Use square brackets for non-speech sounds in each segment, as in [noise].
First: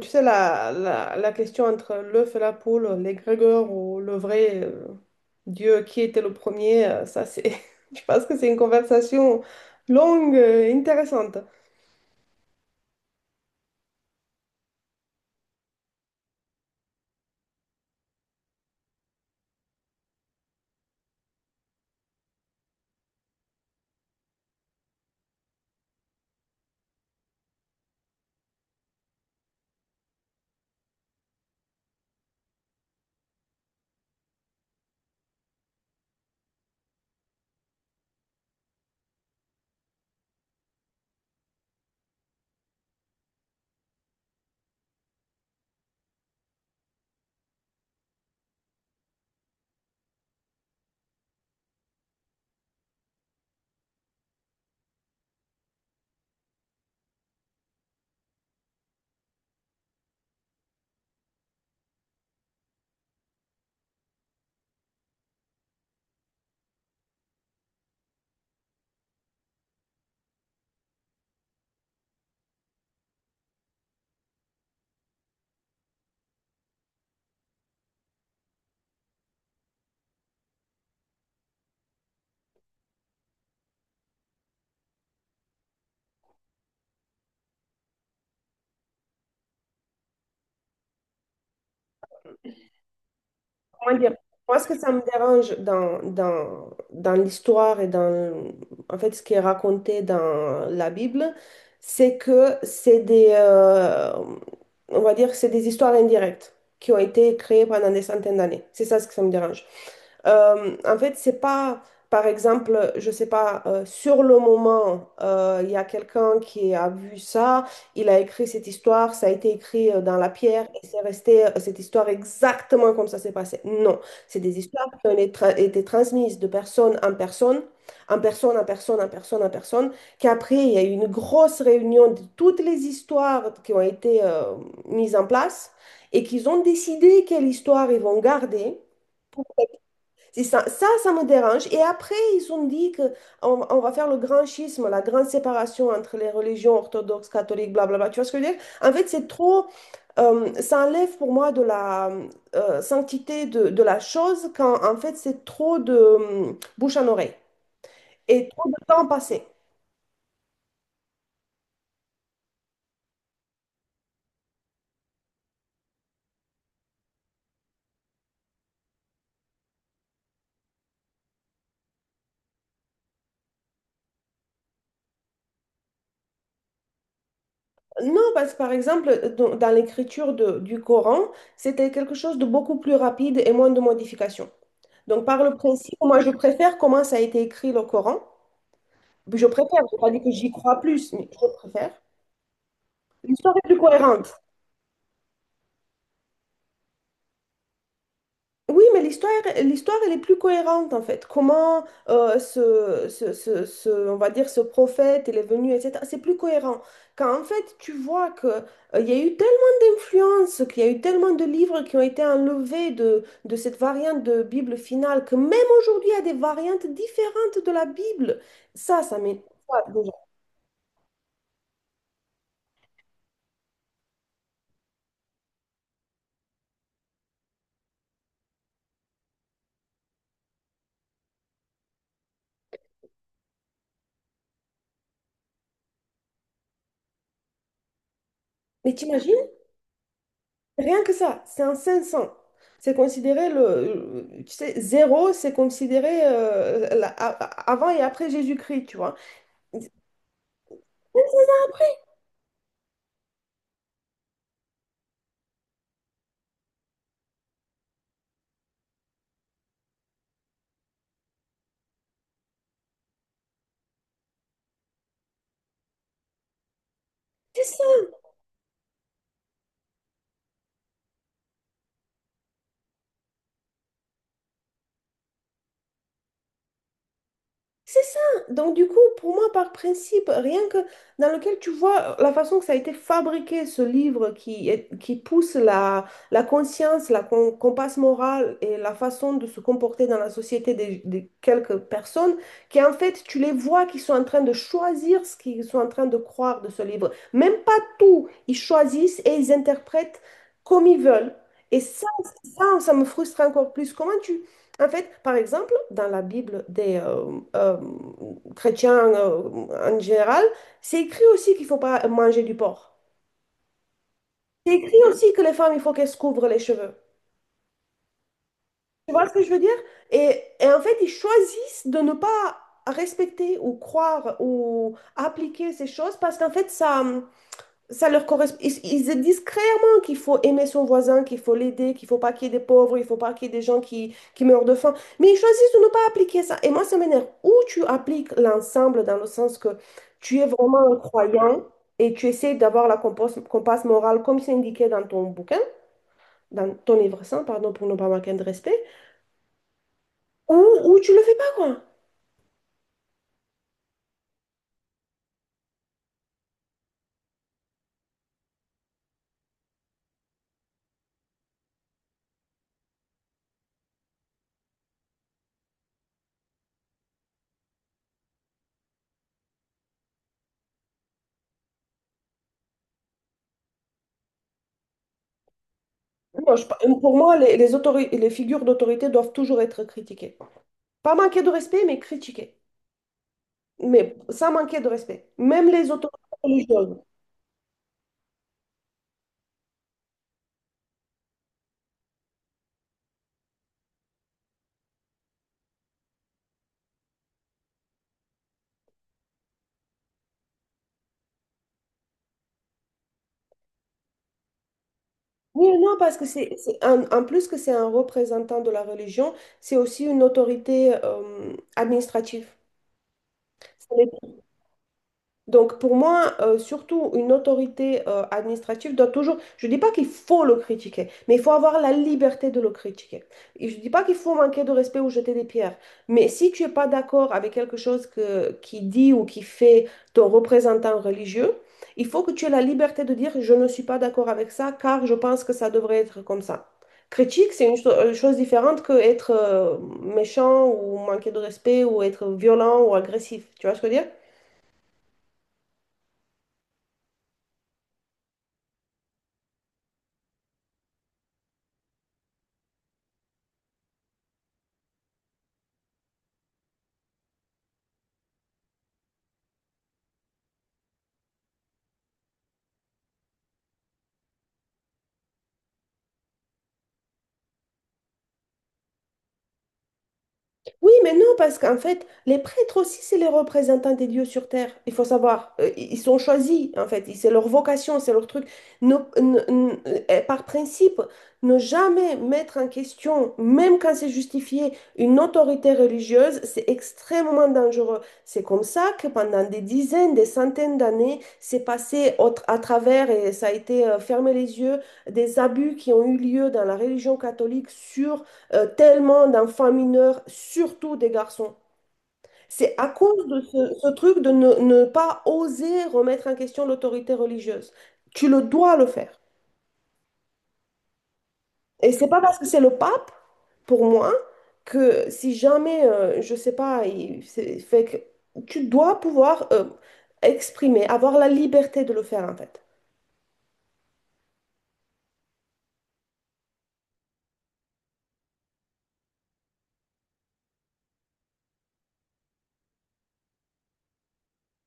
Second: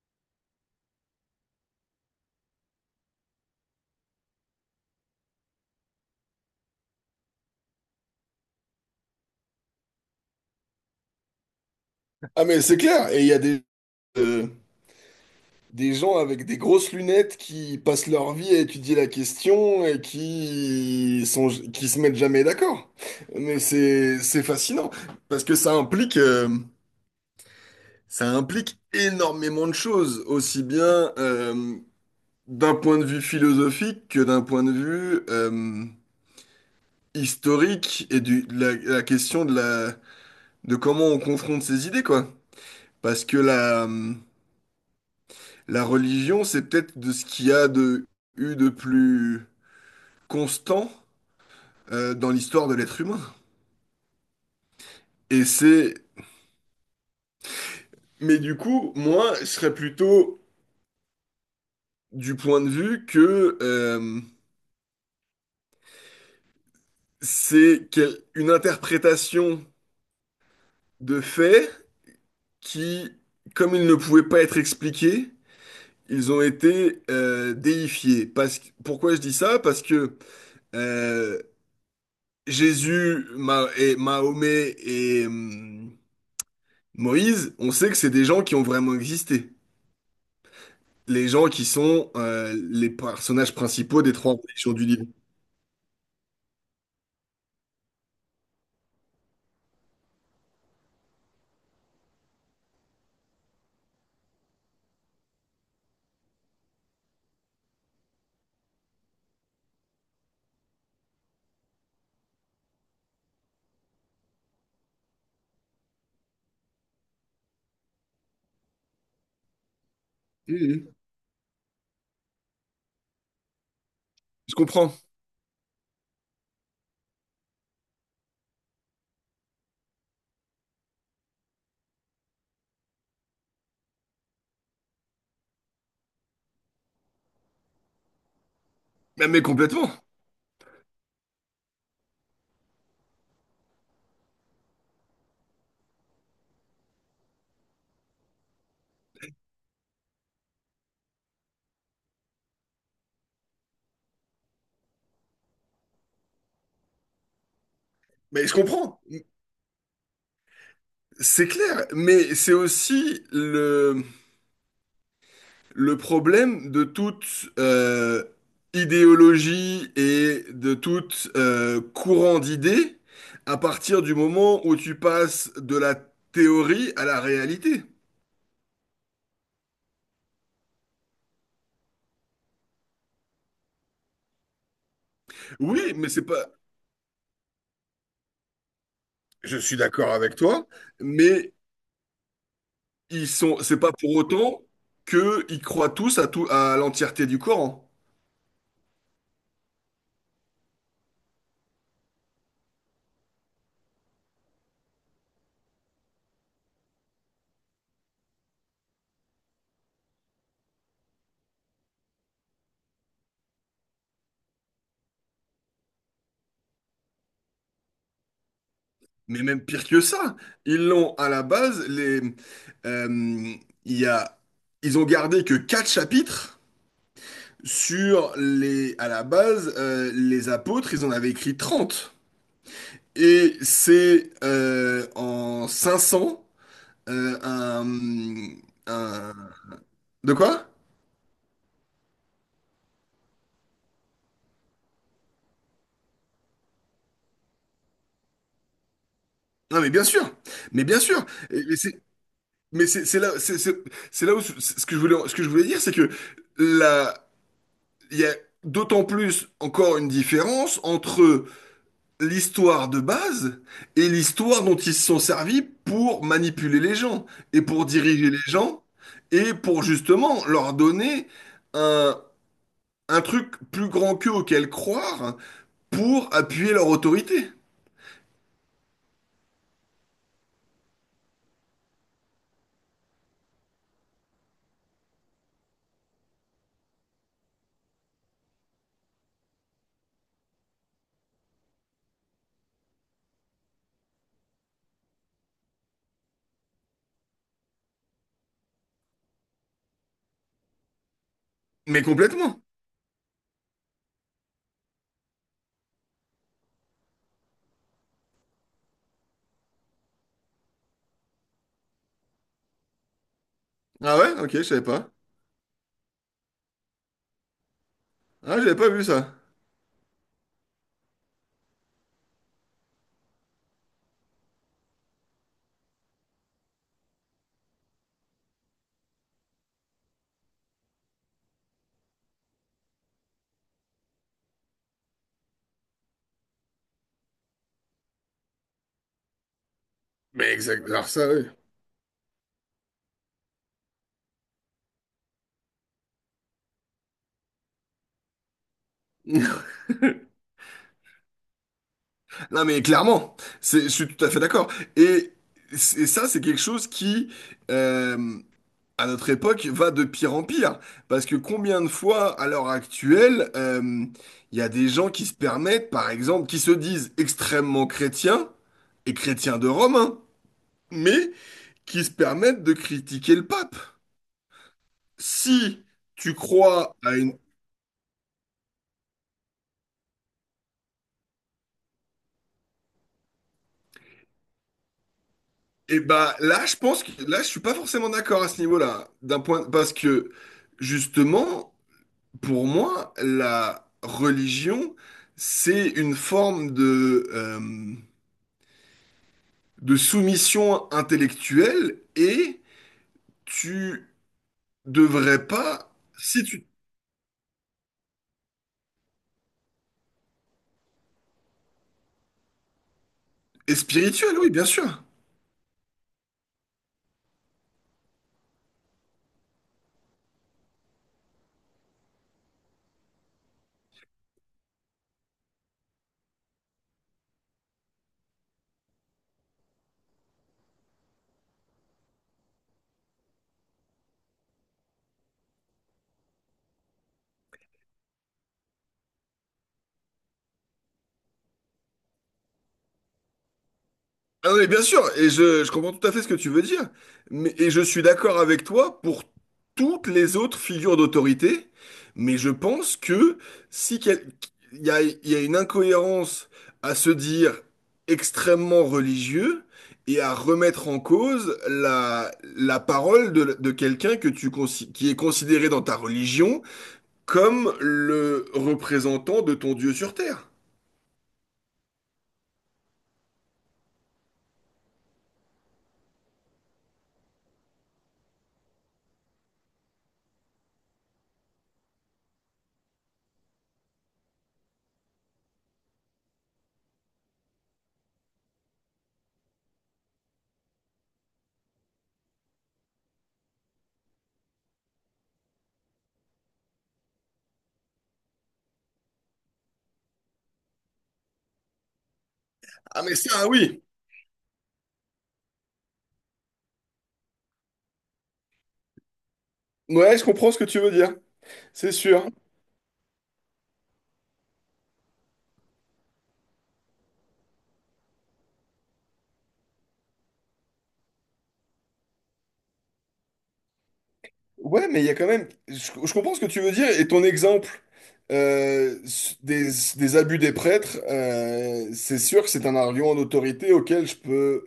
Tu sais, la question entre l'œuf et la poule, l'égrégore ou le vrai Dieu, qui était le premier, [laughs] je pense que c'est une conversation longue et intéressante. Ah mais c'est clair, et il y a euh, des gens avec des grosses lunettes qui passent leur vie à étudier la question et qui se mettent jamais d'accord. Mais c'est fascinant parce que ça implique énormément de choses, aussi bien d'un point de vue philosophique que d'un point de vue historique et la question de la de comment on confronte ces idées quoi. Parce que la La religion, c'est peut-être de ce qu'il y a eu de plus constant dans l'histoire de l'être humain. Et c'est... Mais du coup, moi, je serais plutôt du point de vue que une interprétation de faits qui, comme ils ne pouvaient pas être expliqués, ils ont été déifiés. Pourquoi je dis ça? Parce que euh, Jésus, et Mahomet et... Moïse, on sait que c'est des gens qui ont vraiment existé. Les gens qui sont les personnages Comment principaux des dire? trois Moi, ce religions que du ça me livre. dérange dans l'histoire et en fait, ce qui est raconté dans la Bible, c'est que on va dire, que c'est des histoires indirectes qui ont été créées pendant des centaines d'années. C'est ça ce que ça me dérange. En fait, c'est pas, par exemple, je sais pas, sur le moment, il y a quelqu'un qui a vu ça, il a écrit cette histoire, ça a été écrit dans la pierre et Mhm. c'est resté cette histoire exactement comme ça s'est passé. Non, c'est Je des histoires comprends. qui ont été transmises de personne en personne. En personne, en personne, en personne, en personne, qu'après, il y a eu une grosse réunion de toutes les histoires qui ont été mises en place et qu'ils ont décidé quelle histoire ils vont garder. Mais complètement. C'est ça, me dérange. Et après, ils ont dit que on va faire le grand schisme, la grande séparation entre les religions orthodoxes, catholiques, blablabla. Tu vois ce que je veux dire? En fait, c'est trop. Ça enlève pour moi de la sanctité de la chose quand, en fait, c'est trop de bouche en oreille Mais et je trop de comprends. temps passé. C'est clair. Mais c'est aussi le problème de toute euh, idéologie et de tout courant d'idées à partir du moment où tu passes de la théorie à la réalité. Non, parce que par exemple, dans l'écriture du Coran, c'était quelque chose de beaucoup plus rapide et moins de modifications. Donc, par le Oui, principe, mais moi, c'est je pas... préfère comment ça a été écrit le Coran. Je Je suis préfère, je n'ai pas d'accord dit que avec j'y toi. crois plus, mais je Mais préfère. ils L'histoire sont, est plus c'est pas pour cohérente. autant qu'ils croient tous à tout, à l'entièreté du Coran. Oui, mais l'histoire, elle est plus cohérente en fait. Comment on va dire, ce prophète, il est venu, etc. C'est plus cohérent. Quand en fait, tu vois que il y a eu tellement d'influences, qu'il y a eu tellement de livres qui ont été enlevés de cette variante de Bible finale, que même aujourd'hui, il y a des variantes différentes de la Bible. Ça m'étonne. Mais même pire que ça, ils l'ont à la base, euh, il y a, ils ont gardé que quatre chapitres sur les, à la base, les apôtres, ils en avaient écrit trente. Et c'est en 500, euh, un, Mais t'imagines? un- de quoi? Rien que ça, c'est un 500. C'est considéré tu sais, zéro, c'est considéré avant et après Jésus-Christ, tu vois. Mais Non mais bien sûr, mais bien c'est sûr. ça, Et- mais après. c'est- Mais c'est là, c'est là où ce ce que je voulais, ce que je voulais dire, c'est que là, il y a d'autant plus encore une différence entre l'histoire de base et l'histoire dont ils se sont servis pour manipuler les gens et C'est ça. pour diriger les gens et pour justement leur donner un, un truc plus grand qu'eux auquel croire pour appuyer leur autorité. C'est ça. Donc, du coup, pour moi, par principe, rien que dans lequel tu vois la façon que ça a été fabriqué, ce livre qui pousse la, la conscience, la compasse morale et la façon de se comporter dans la société des quelques personnes, qui en fait, tu les vois qui sont en train de choisir ce qu'ils sont en train de croire de ce livre. Même pas tout, ils choisissent et ils interprètent comme ils veulent. Et Mais ça, complètement. ça, ça me frustre encore plus. Comment tu. En fait, par exemple, dans la Bible des chrétiens en général, c'est écrit aussi qu'il ne faut pas manger du porc. Ah ouais? Ok, je C'est savais écrit pas. aussi que les femmes, il faut qu'elles se couvrent les cheveux. Ah, j'avais pas vu Tu vois ce ça. que je veux dire? Et en fait, ils choisissent de ne pas respecter ou croire ou appliquer ces choses parce qu'en fait, ça leur correspond. Ils disent clairement qu'il faut aimer son voisin, qu'il faut l'aider, qu'il faut pas qu'il y ait des pauvres, il faut pas qu'il y ait des gens qui meurent de faim. Mais ils choisissent de ne pas appliquer ça. Et moi, ça m'énerve. Ou tu appliques l'ensemble dans le sens que tu es Mais vraiment exact. un Alors ça, croyant et tu essaies d'avoir la compasse morale comme c'est indiqué dans ton bouquin, dans ton livre saint, pardon, pour ne pas manquer de respect, oui. [laughs] ou tu le fais pas, quoi. Non mais clairement, je suis tout à fait d'accord. Et, et ça, c'est quelque chose qui, euh, à notre époque, va de pire en pire. Parce que combien de fois, à l'heure actuelle, il y a des gens qui se permettent, par exemple, qui se disent extrêmement chrétiens et chrétiens de Rome, hein, mais qui se permettent de critiquer le pape. Si tu Moi, crois à pour moi, une... les figures d'autorité doivent toujours être critiquées. Pas manquer de respect, mais critiquées. Mais ça manquait de respect. Même les Eh autorités ben là, je religieuses. pense que là, je suis pas forcément d'accord à ce niveau-là, d'un point, parce que justement. Pour moi, la religion, c'est une forme de soumission intellectuelle et tu devrais Oui, pas, non, parce que si tu en plus que c'est un représentant de la religion, c'est aussi une autorité administrative. es spirituel, oui, bien sûr. Donc pour moi, surtout une autorité administrative doit toujours, je ne dis pas qu'il faut le critiquer, mais il faut avoir la liberté de le critiquer. Et je ne dis pas qu'il faut manquer de respect ou jeter des pierres, mais si tu n'es pas d'accord avec quelque chose qui dit ou qui fait ton représentant religieux, il faut que tu aies la liberté de dire je ne suis pas d'accord avec ça car je pense que ça devrait être comme ça. Critique, c'est une chose différente que être méchant ou manquer de respect ou être violent ou agressif. Tu vois ce que je veux dire? Ah non, mais bien sûr, et je comprends tout à fait ce que tu veux dire, mais, et je suis d'accord avec toi pour toutes les autres figures d'autorité, mais je pense que si quel- il y a une incohérence à se dire extrêmement religieux et à remettre en cause la parole de quelqu'un que qui est considéré dans ta religion comme le représentant de ton Dieu sur terre. Oui, mais non, parce qu'en fait, les prêtres aussi, c'est les représentants des dieux sur terre. Il faut savoir. Ils sont choisis, en fait. C'est leur vocation, c'est leur truc. Ne- ne- ne- par principe, ne jamais mettre en question, même quand c'est justifié, une autorité religieuse, c'est extrêmement dangereux. C'est comme ça que pendant des dizaines, des centaines d'années, c'est passé à travers et ça a été fermé les yeux des abus qui ont eu lieu dans la religion catholique sur tellement d'enfants mineurs, surtout des garçons. C'est à Ah mais cause de ça, ce, oui. ce truc de ne pas oser remettre en question l'autorité religieuse. Tu le dois le faire. Ouais, je comprends ce que tu veux dire, c'est Et c'est pas sûr. parce que c'est le pape, pour moi, que si jamais, je sais pas, fait que tu dois pouvoir exprimer, avoir la liberté de le faire en fait. Ouais, mais il y a quand même. Je comprends ce que tu veux dire et ton exemple euh, s- des, des abus des prêtres, c'est sûr que c'est un argument d'autorité auquel je peux.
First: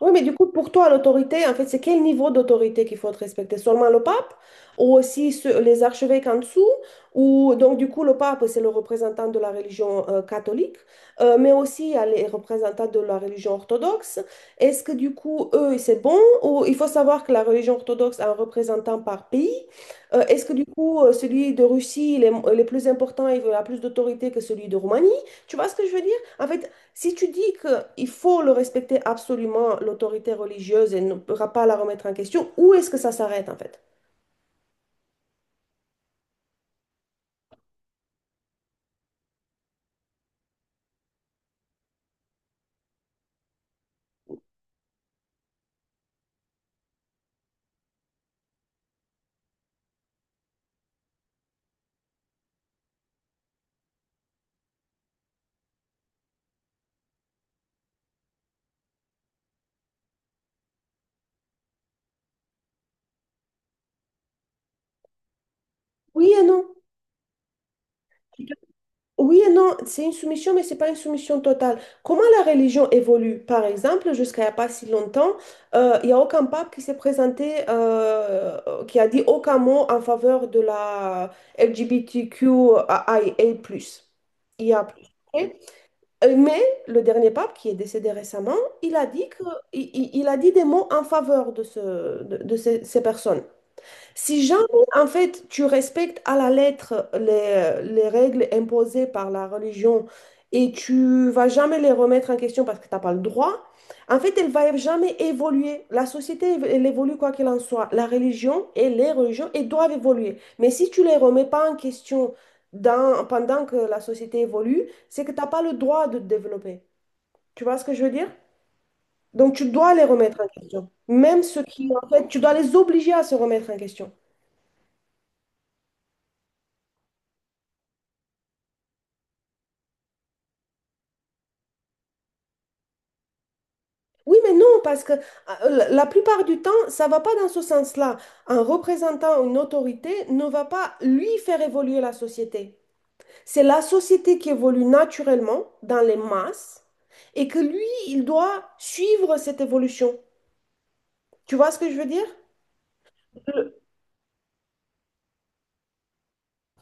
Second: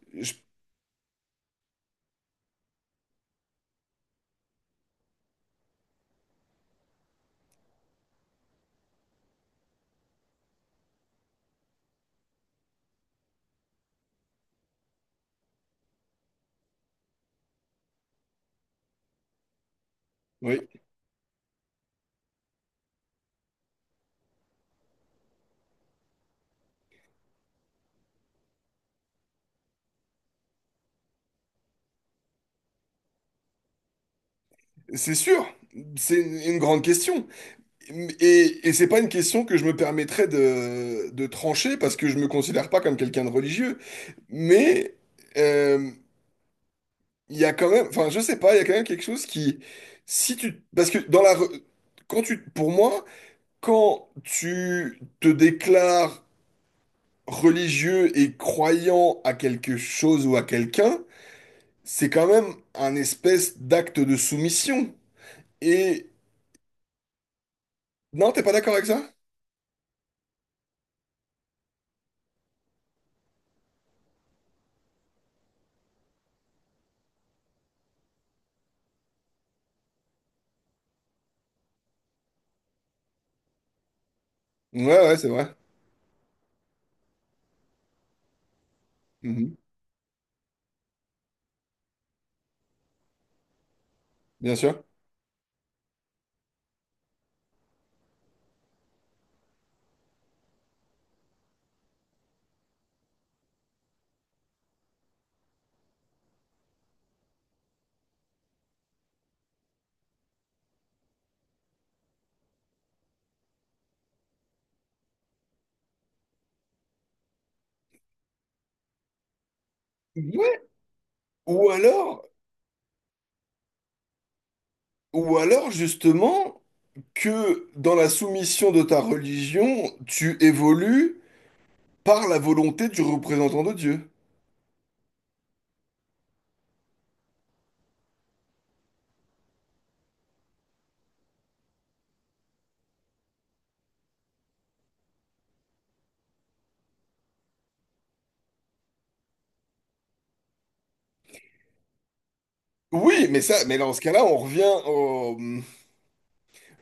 Oui, mais je- du coup, pour toi, l'autorité, en fait, c'est quel niveau d'autorité qu'il faut respecter? Seulement le pape ou aussi les archevêques en dessous? Ou donc, du coup, le pape, c'est le représentant de la religion catholique, mais aussi il y a les représentants de la religion orthodoxe. Est-ce que du coup, eux, c'est bon? Ou il faut savoir que la religion orthodoxe a un représentant par pays. Est-ce que oui, du coup, celui de Russie, il est plus important, il a plus d'autorité que celui de Roumanie? Tu vois ce que je veux dire? En fait, si tu dis qu'il faut le respecter absolument, l'autorité religieuse, et ne pourra pas la remettre en question, où est-ce que ça s'arrête en fait? c'est sûr. C'est une grande question. Et c'est pas une question que je me permettrais de trancher parce que je me considère pas comme quelqu'un de religieux. Mais euh, il y a quand même. Enfin, je sais pas, il y a quand même quelque chose qui. Si tu. Parce que dans la. Re- Quand tu, pour moi. Quand tu te déclares religieux et croyant à quelque chose ou à quelqu'un, c'est quand même un espèce d'acte de soumission. Et Oui et non. non, t'es pas d'accord avec ça? Oui et non, c'est une soumission, mais c'est pas une soumission totale. Comment la religion évolue? Par exemple, jusqu'à il n'y a pas si longtemps, il n'y a aucun pape qui s'est présenté, qui a dit aucun mot en faveur de la LGBTQIA+. I A Ouais, plus. ouais, c'est vrai. Mais le dernier pape, qui est décédé récemment, il a dit Mhm. Il a dit des mots en faveur de ces personnes. Si Bien jamais, sûr. en fait, tu respectes à la lettre les règles imposées par la religion et tu vas jamais les remettre en question parce que tu n'as pas le droit, en fait, elle va jamais évoluer. La société, elle évolue quoi qu'il en soit. La religion et les religions, elles doivent évoluer. Mais si tu les remets pas en question pendant que la société évolue, c'est que tu n'as pas le droit de te développer. Tu vois ce que je veux dire? Donc, tu dois les remettre en Ouais. question. Même ceux Ou qui, en fait, alors, tu dois les obliger à se remettre en question. ou alors justement que dans la soumission de ta religion, tu évolues par la volonté du représentant de Dieu. Oui, mais non, parce que la plupart du temps, ça va pas dans ce sens-là. Un représentant, une autorité ne va pas lui faire évoluer la société. C'est la société qui évolue naturellement dans les masses et que lui, il doit suivre cette évolution. Tu vois ce que je veux dire? Oui, mais Je ça, mais dans ce cas-là, on revient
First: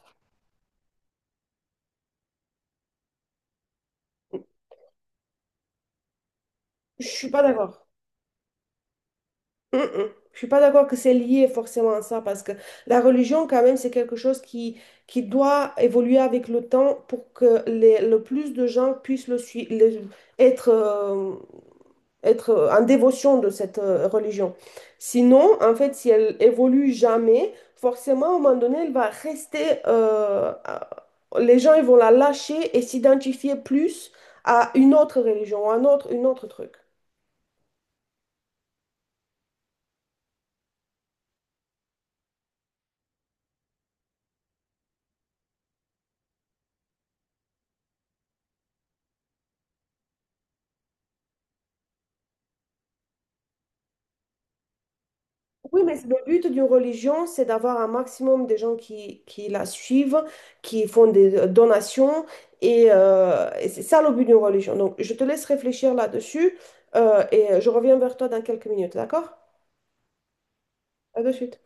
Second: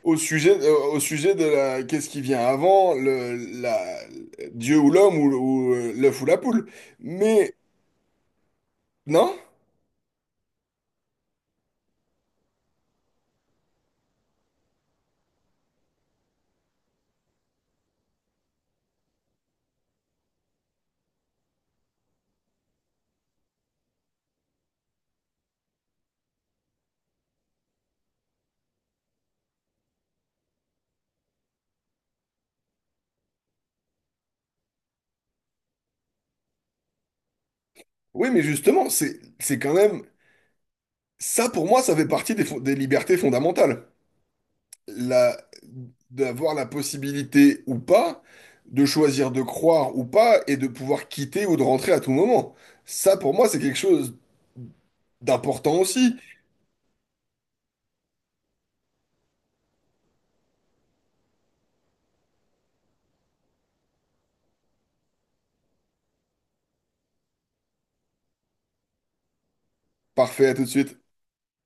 au sujet, au sujet de la, qu'est-ce qui vient avant, la, Dieu ou l'homme ou l'œuf ou la poule. je suis pas Mais d'accord. non, Mm, mm. Je suis pas d'accord que c'est lié forcément à ça parce que la religion quand même c'est quelque chose qui doit évoluer avec le temps pour que le plus de gens puissent le, sui- le- être, être en dévotion de cette religion. Sinon, en fait, si elle évolue jamais, forcément à un moment donné, elle va rester. Les gens ils vont la lâcher et s'identifier plus à une autre religion, à un autre, une autre truc. oui, mais justement, c'est quand même ça pour moi, ça fait partie des libertés fondamentales. La, d'avoir la possibilité ou pas de choisir de croire ou pas et de pouvoir quitter ou de rentrer à tout moment. Ça pour moi, c'est quelque chose d'important Oui, mais c'est le aussi. but d'une religion, c'est d'avoir un maximum de gens qui la suivent, qui font des donations, et c'est ça le but d'une religion. Donc, je te laisse réfléchir là-dessus, et je reviens vers toi dans quelques minutes, d'accord? Parfait, à tout de suite. À de suite.